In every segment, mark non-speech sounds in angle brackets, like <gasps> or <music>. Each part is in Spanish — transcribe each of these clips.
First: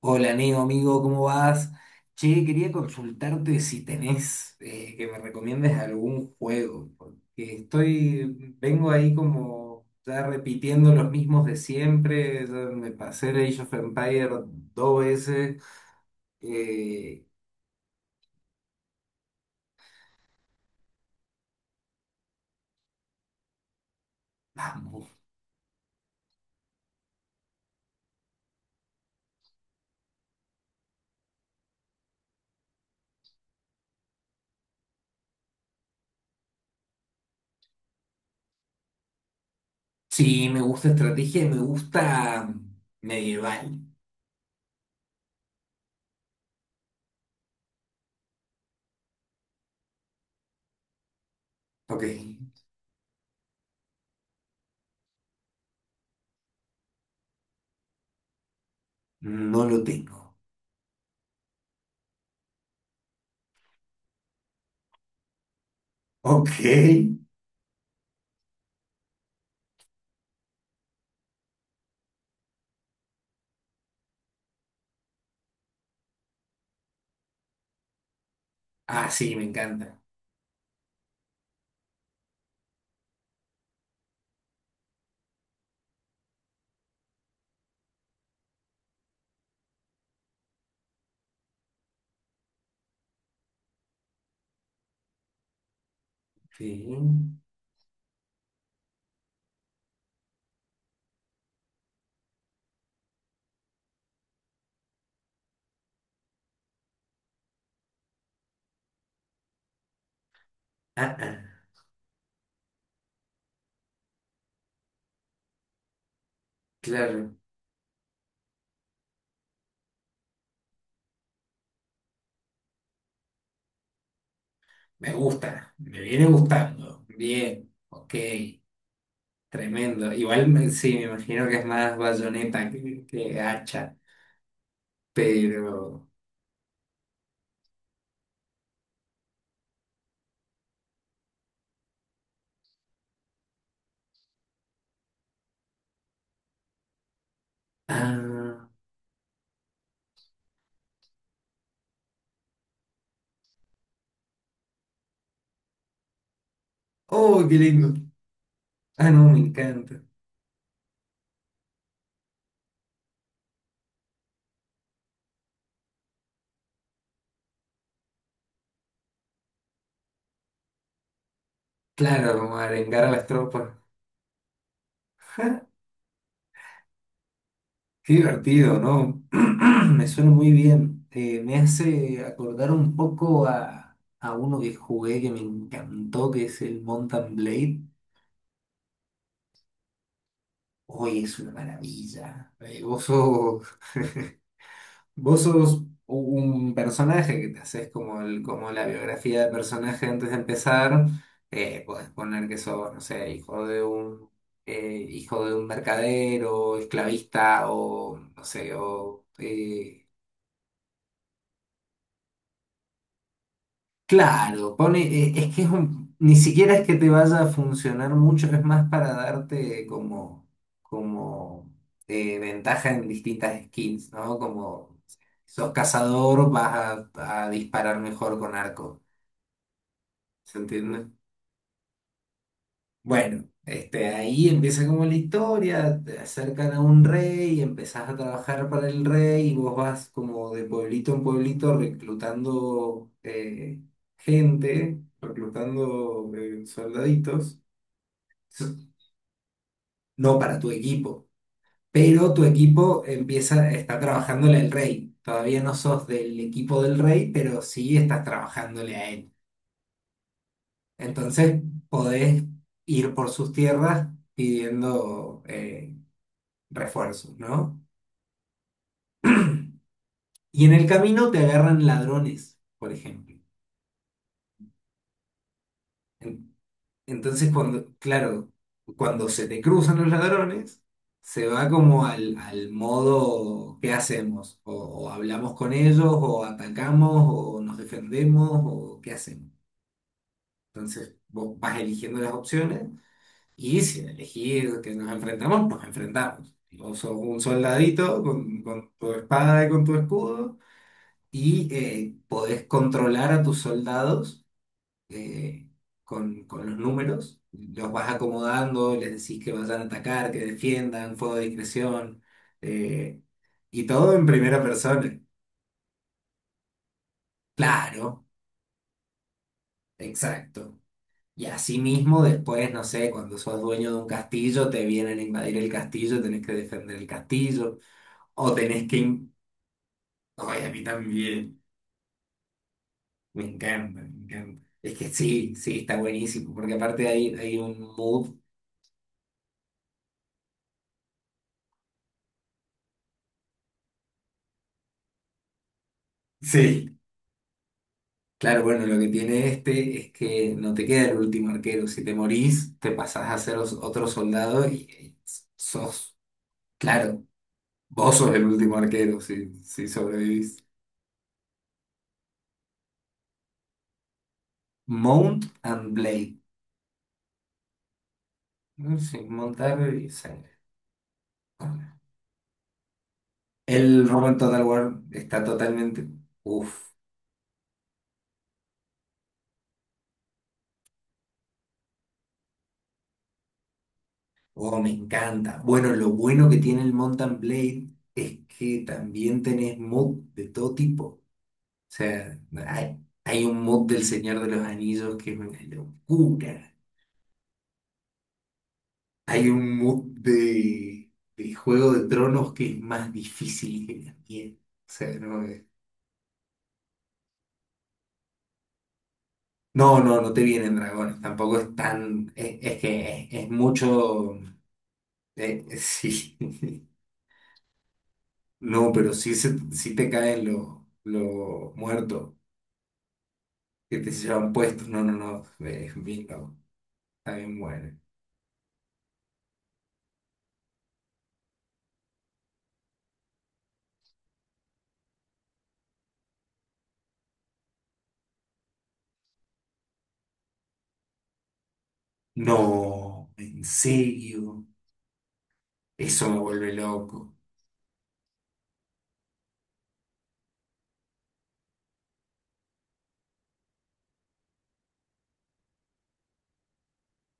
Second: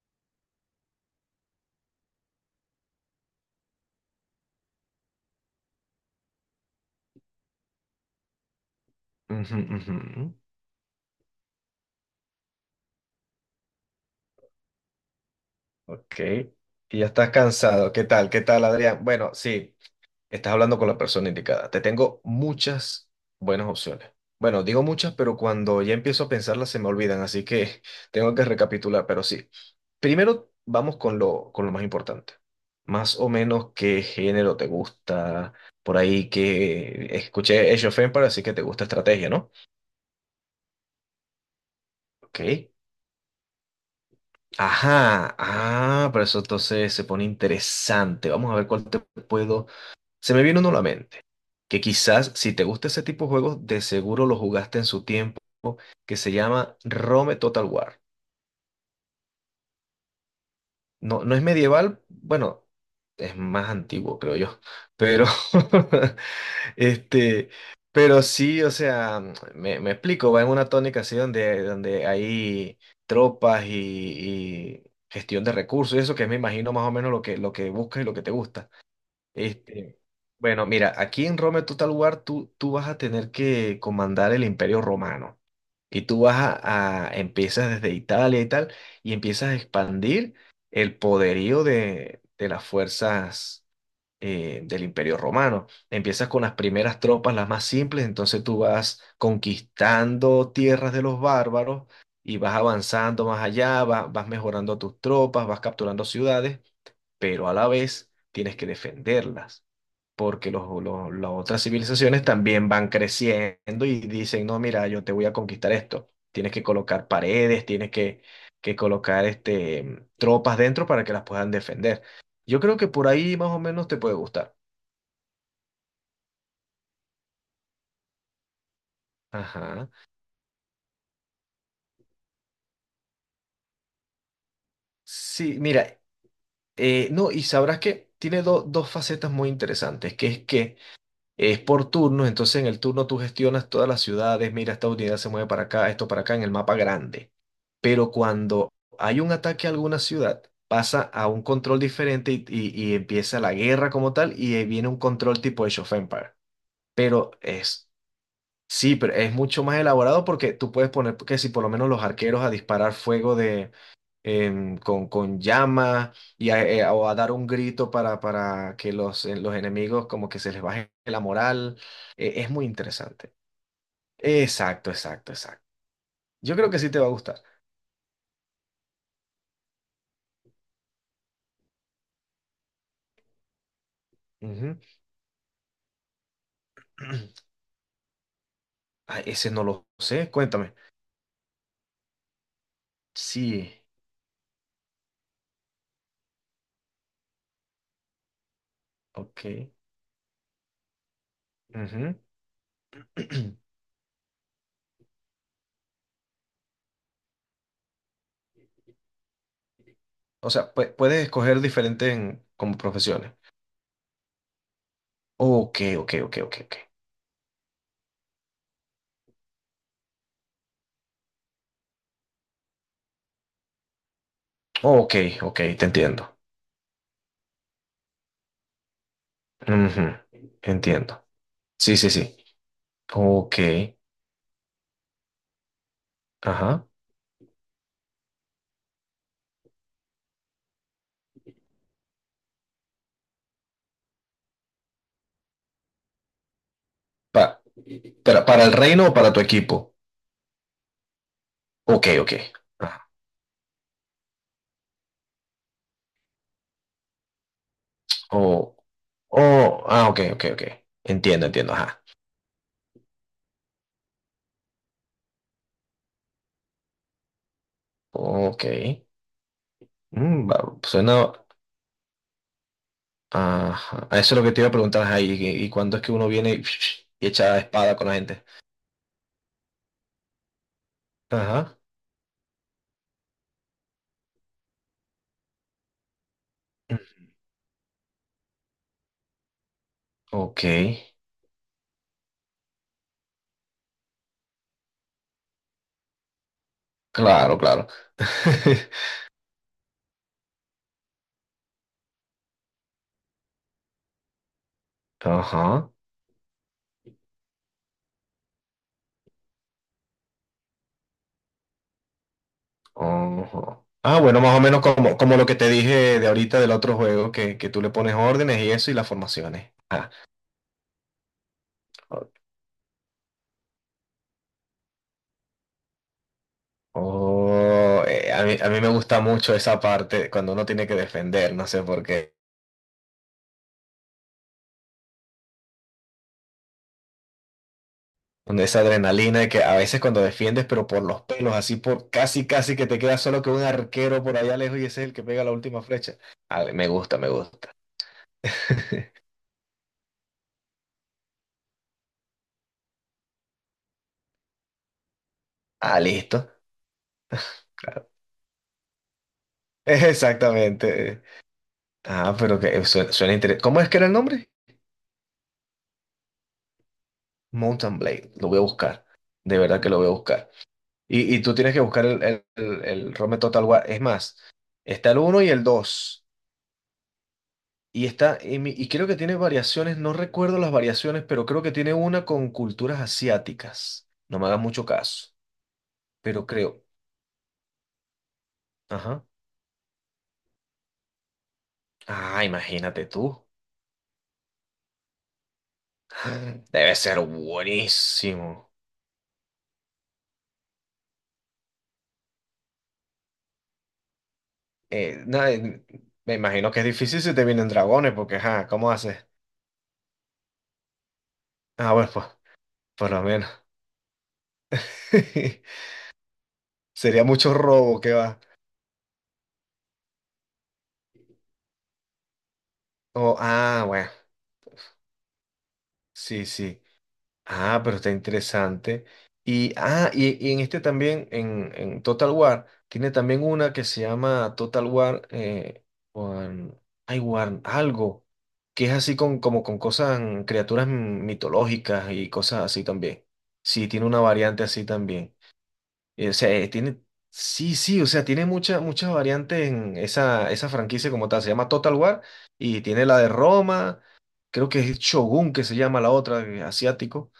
Hola, amigo, ¿cómo vas? Che, quería consultarte si tenés que me recomiendes algún juego, porque vengo ahí Ujú, como ujú. ya repitiendo los mismos de siempre, ya me pasé el Age of Empire 2 veces. Ok. Y ya eh, estás cansado. ¿Qué tal? ¿Qué tal, Adrián? Bueno, sí, estás hablando con la persona indicada. Te tengo muchas buenas opciones. Bueno, digo vamos, muchas, pero cuando ya empiezo a pensarlas se me olvidan, así que <laughs> tengo que recapitular, pero sí. Primero vamos con lo más importante. Más o menos, ¿qué género te gusta? Por ahí que escuché Age of Empires, así que te gusta estrategia, ¿no? sí, me gusta estrategia y me Ok. gusta medieval. Ajá. Ah, pero eso entonces se pone interesante. Vamos a ver cuál te puedo. Se me viene uno a la mente, que Ok, quizás si te gusta ese tipo de juegos, de seguro lo jugaste en su tiempo, que se llama Rome Total War. no lo tengo. No, no es medieval, bueno, es más antiguo, creo yo, pero <laughs> Ok. este, pero sí, o sea, me explico, va en una tónica así donde, donde hay tropas y gestión de recursos, y eso que me imagino más o menos lo que buscas y lo que te gusta. Ah, sí, me Este, encanta. bueno, mira, aquí en Roma, en Total War, tú vas a tener que comandar el Imperio Romano. Y tú vas empiezas desde Italia y tal, y empiezas a expandir el poderío de las fuerzas del Imperio Romano. Empiezas con las Sí. primeras tropas, las más simples, entonces tú vas conquistando tierras de los bárbaros y vas avanzando más allá, vas mejorando tus tropas, vas capturando ciudades, pero a la vez tienes que defenderlas porque Ah, las otras ah, civilizaciones también van creciendo y dicen, no, mira, yo te voy a conquistar esto. Tienes que colocar claro. paredes, tienes que colocar tropas dentro para que las puedan defender. Yo creo que por ahí más o menos te puede gustar. Me gusta, me viene gustando. Bien, ok, Ajá. tremendo. Sí, me imagino que es más bayoneta que hacha, Sí, mira, pero... no, y sabrás que tiene dos facetas muy interesantes, que es que es por turnos, entonces en el turno tú gestionas todas las ciudades, mira, esta unidad se mueve para acá, esto para acá en el mapa grande. Pero Ah, cuando hay un ataque a alguna ciudad, pasa a un control diferente y empieza la guerra como tal y ahí viene un control tipo Age of Empires. Pero oh, qué es, lindo. sí, Ah, pero no, es me mucho más encanta. elaborado porque tú puedes poner que si por lo menos los arqueros a disparar fuego de con llama y o a dar un grito para que los enemigos como que se les baje la moral. Claro, Es como muy arengar a las interesante. tropas. Exacto, exacto, exacto. Yo creo que sí te va a gustar. Qué divertido, ¿no? <clears throat> Me suena muy bien. Me hace acordar un poco a uno que Ujú. jugué que me encantó, que es el Mountain <clears throat> Blade. Ah, ese no lo sé, cuéntame. Hoy es una maravilla. Vos sos... Sí, <laughs> Vos sos un personaje que te haces como, el, como la biografía ok. del personaje antes de empezar. Podés Ujú. poner que sos, no sé, hijo de un mercader o esclavista o, no sé, o <clears throat> O sea, puedes escoger diferentes como profesiones. claro, pone, es que es Ok, ok, ni ok, ok, ok. siquiera es que te vaya a funcionar mucho, es más para darte como, como ventaja en distintas skins, ¿no? Como Ok, si ok, sos te entiendo. cazador, vas a disparar mejor con arco, Ujú, ¿se entiende? entiendo. Sí, sí, sí. Bueno, Ok, este, ahí empieza como la historia, te acercan a ajá. un rey, empezás a trabajar para el rey y vos vas como de pueblito en pueblito reclutando gente, reclutando soldaditos, Pa- para el reino o para tu equipo. no para tu equipo, Ok, ok. pero tu equipo Ajá. empieza, está trabajándole al rey. Todavía no sos del equipo del rey, pero sí estás O, trabajándole a él. o, ah, ok, ok, ok. Entiendo, Entonces entiendo, ajá. podés ir por sus tierras pidiendo... refuerzos, ¿no? Ok. Y en el camino Suena. te agarran ladrones, por ejemplo. Ajá. Eso es lo que te iba a preguntar, ajá. ¿Y cuándo es que uno viene En- y Entonces, echa cuando, espada con la gente? claro, cuando se te cruzan los ladrones, se va Ajá. como al modo, ¿qué hacemos? O hablamos con ellos, o atacamos, o nos defendemos, o ¿qué hacemos? Ok. Entonces, vos vas eligiendo las opciones y si elegís que nos enfrentamos, nos enfrentamos. Y vos sos un Claro, claro. soldadito <laughs> con tu espada y con tu escudo y podés controlar a tus soldados eh, Ajá. Con los números. Los vas acomodando, les decís que vayan a atacar, que defiendan, fuego de discreción, eh, Ajá. y todo Ah, en bueno, más o primera menos como, persona. como lo que te dije de ahorita del otro juego, que tú le pones Claro, órdenes y eso y las formaciones. Exacto. Y así mismo después, no sé, cuando sos dueño de un castillo, te vienen a invadir el castillo, tenés que defender el castillo, Oh, a o mí, a mí tenés me que... gusta in- mucho esa parte cuando Ay, uno a mí tiene que defender, también, no sé por qué. me encanta, me encanta. Es que sí, sí, está buenísimo, porque aparte hay, hay un mood. Donde esa adrenalina de que a veces cuando defiendes, pero por los pelos, así por casi, casi que te queda solo que un arquero por allá lejos y ese es el que pega la última flecha. Ah, me Sí, gusta, me gusta. claro, bueno, lo que <laughs> tiene este es que no te queda el último arquero. Si te morís, te pasás a ser otro soldado y Ah, sos, listo. claro, Claro. vos sos el último arquero si, <laughs> si sobrevivís. Exactamente. Ah, pero que suena, suena interesante. ¿Cómo es que era el nombre? Mount and Blade. Mountain Blade. Lo voy a Mm, buscar. sí, De montar verdad que lo voy y a sangre. buscar. Y tú tienes que Bueno, buscar el ROM de Total War. Es el Roman más, Total War está el uno está y el totalmente. dos. Uf, Y y creo que tiene variaciones, no recuerdo las variaciones, pero creo que tiene una con culturas asiáticas. No me hagas oh, mucho me caso, encanta. Bueno, lo pero bueno que tiene creo. el Mount and Blade es que Ajá. también tenés mods de todo tipo. O sea, Ah, hay, imagínate tú. hay un mod del Señor de los Anillos que es una <laughs> <gasps> locura. Debe ser buenísimo. Hay un mod de Juego de Tronos que es más difícil que la mierda. O sea, no, Nada, es- me imagino que es difícil si te vienen dragones, porque, ajá, ¿cómo haces? no, no, no te vienen dragones. Tampoco es Ah, bueno, pues, tan. Es por lo que menos. es mucho. <laughs> Sí. <laughs> Sería mucho robo que va. No, pero sí, sí te caen los muertos Oh, ah, que bueno, te llevan puestos. No, no, no. Es bien sí, loco. sí. Está bien Ah, bueno. pero está interesante. Y en este también, en Total War, tiene también una que se llama Total War, Wan- algo, que es así como con cosas, criaturas mitológicas y cosas así también. No, en Sí, tiene una variante serio. así también. Eh, Eso o me sea, eh, vuelve tiene, loco. sí, sí, o sea, tiene muchas muchas variantes en esa franquicia como tal. Se llama Total War y tiene la de Roma, creo que es Shogun, que se llama la otra, asiático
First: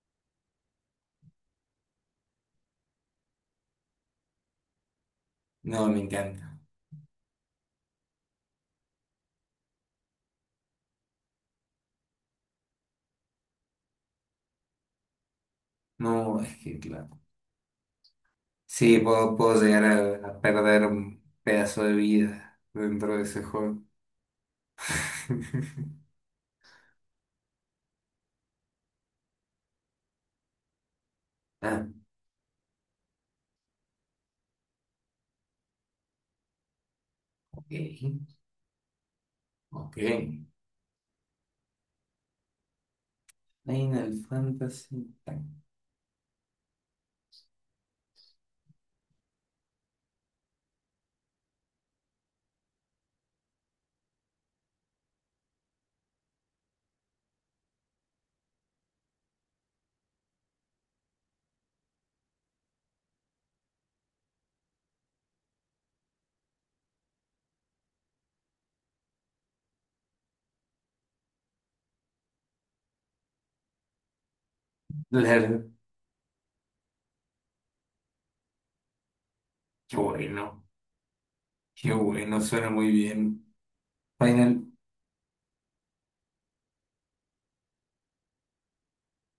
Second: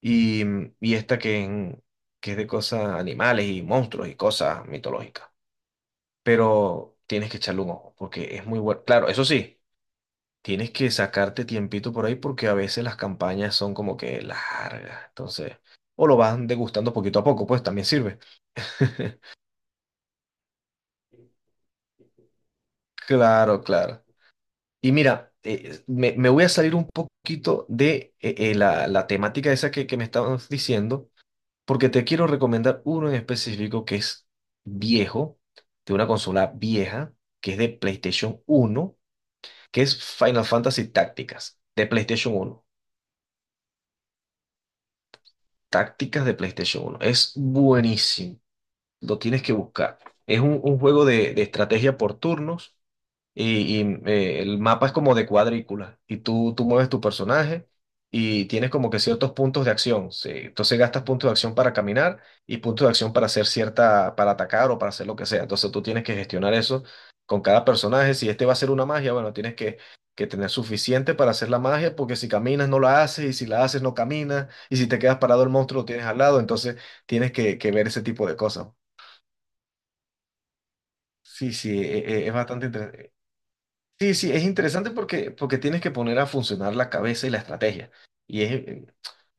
y, y esta que es de cosas animales y monstruos y cosas mitológicas. No, me encanta. Pero tienes que echarle un ojo porque es muy bueno. Claro, eso sí, tienes que sacarte tiempito por ahí porque a veces las campañas son como que largas. Entonces, o lo No, van es que degustando poquito claro. a poco, pues también sirve. Sí, puedo, <laughs> puedo llegar a perder un pedazo de vida dentro de ese Claro, juego. claro. Y mira, eh, <laughs> me, me voy a salir un poquito de la temática esa que me estabas diciendo Ah, porque te quiero recomendar uno en específico que es viejo, de una consola vieja, que es de ok, PlayStation uno, que ok. es Final Fantasy Tácticas, de PlayStation 1. Final Fantasy. Tank. Tácticas de PlayStation uno. Es buenísimo. Lo tienes que buscar. Es un juego de estrategia por turnos y el mapa es como de cuadrícula y tú mueves tu personaje y tienes como que ciertos puntos de acción. Sí. Entonces gastas puntos de acción para caminar y puntos de acción para hacer cierta, para atacar o para hacer lo que sea. Entonces tú tienes que gestionar eso con cada personaje. Si este va a ser una magia, bueno, tienes que tener suficiente para hacer la magia porque si caminas no la haces y si la haces no caminas y si te quedas parado el Claro, monstruo lo tienes al lado. Entonces tienes que ver ese tipo de cosas. qué bueno, Sí, sí, qué es bueno, bastante suena muy interesante. bien. Sí, sí, es Final. interesante porque tienes que poner a funcionar la cabeza y la estrategia. Y es, eh,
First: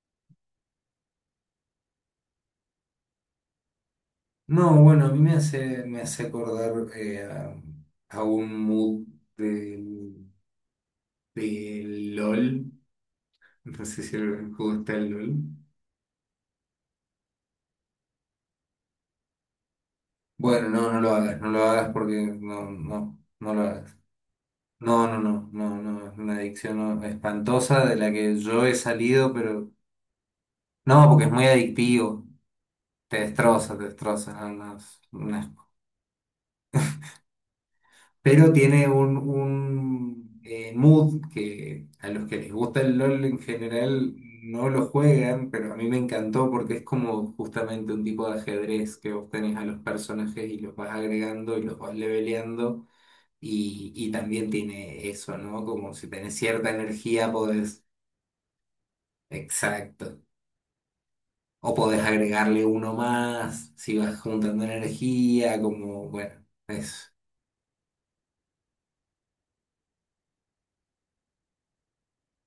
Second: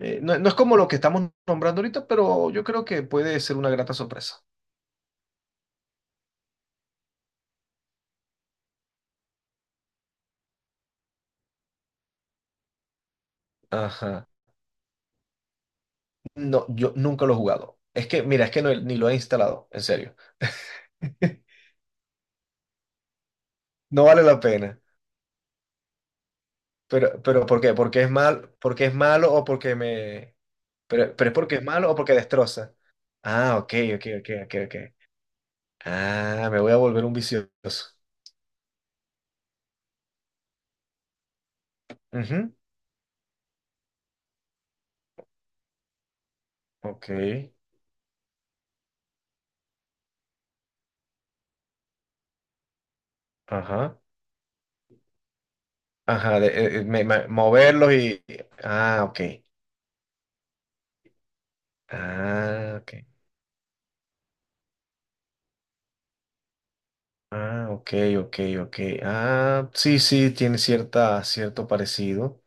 no, es como lo que estamos nombrando ahorita, pero yo creo que puede ser una grata sorpresa. No, bueno, a mí me hace acordar a un mood del, del LOL. No sé si Ajá. el juego está el LOL. No, yo nunca lo he jugado. Es que, mira, es que ni lo he instalado, en serio. Bueno, no, no lo hagas, <laughs> no lo hagas porque no, no, no lo hagas. No vale la pena. No, no, no, no, no, es una adicción no, Pero, ¿por qué? espantosa de ¿Porque es la que mal, yo he porque es salido, malo o pero porque me? no, Pero, porque pero es ¿es muy porque es malo o porque adictivo, destroza? Ah, ok, te ok, ok, destroza, no, ok, ok. no, es un asco. Ah, me voy a volver un vicioso. Pero tiene un mood que a los que les Ujú, gusta el LOL en general no lo juegan, pero a mí me encantó porque es ok. como justamente un tipo de ajedrez que vos tenés a los personajes y los vas agregando y los vas leveleando. Ajá. Y también tiene eso, ¿no? Como si tenés Ajá, cierta energía, podés, moverlos y. Ah, ok. exacto. O podés agregarle Ah, uno ok. más, si vas juntando energía, como, bueno, eso. Ah, ok, ok, ok. Ah, sí, sí, tiene cierta, cierto parecido.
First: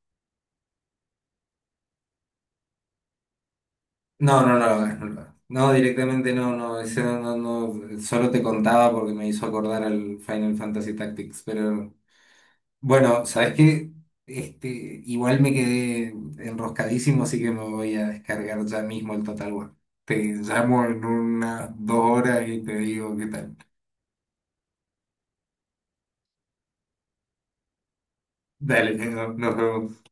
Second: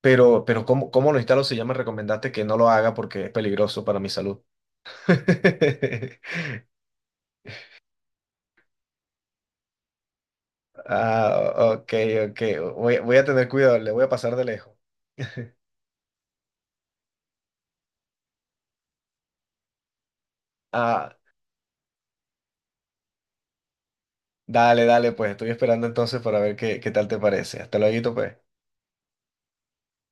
Pero, ¿cómo lo instalo si ya me recomendaste que no lo haga porque es peligroso para mi salud? No, no, no lo hagas, no <laughs> lo hagas. No, directamente no, no, ese no, no, no, solo te contaba porque me hizo acordar al Final Fantasy Tactics, Ah, pero ok, ok. Voy bueno, a tener ¿sabes cuidado, le qué? voy a pasar de Este, lejos. igual me <laughs> quedé enroscadísimo, así que me voy a descargar ya mismo el Total War. Te llamo en Ah, unas 2 horas y te digo qué tal. dale, dale, pues estoy esperando entonces para ver qué tal te parece. Hasta luego, pues. Dale, nos vemos.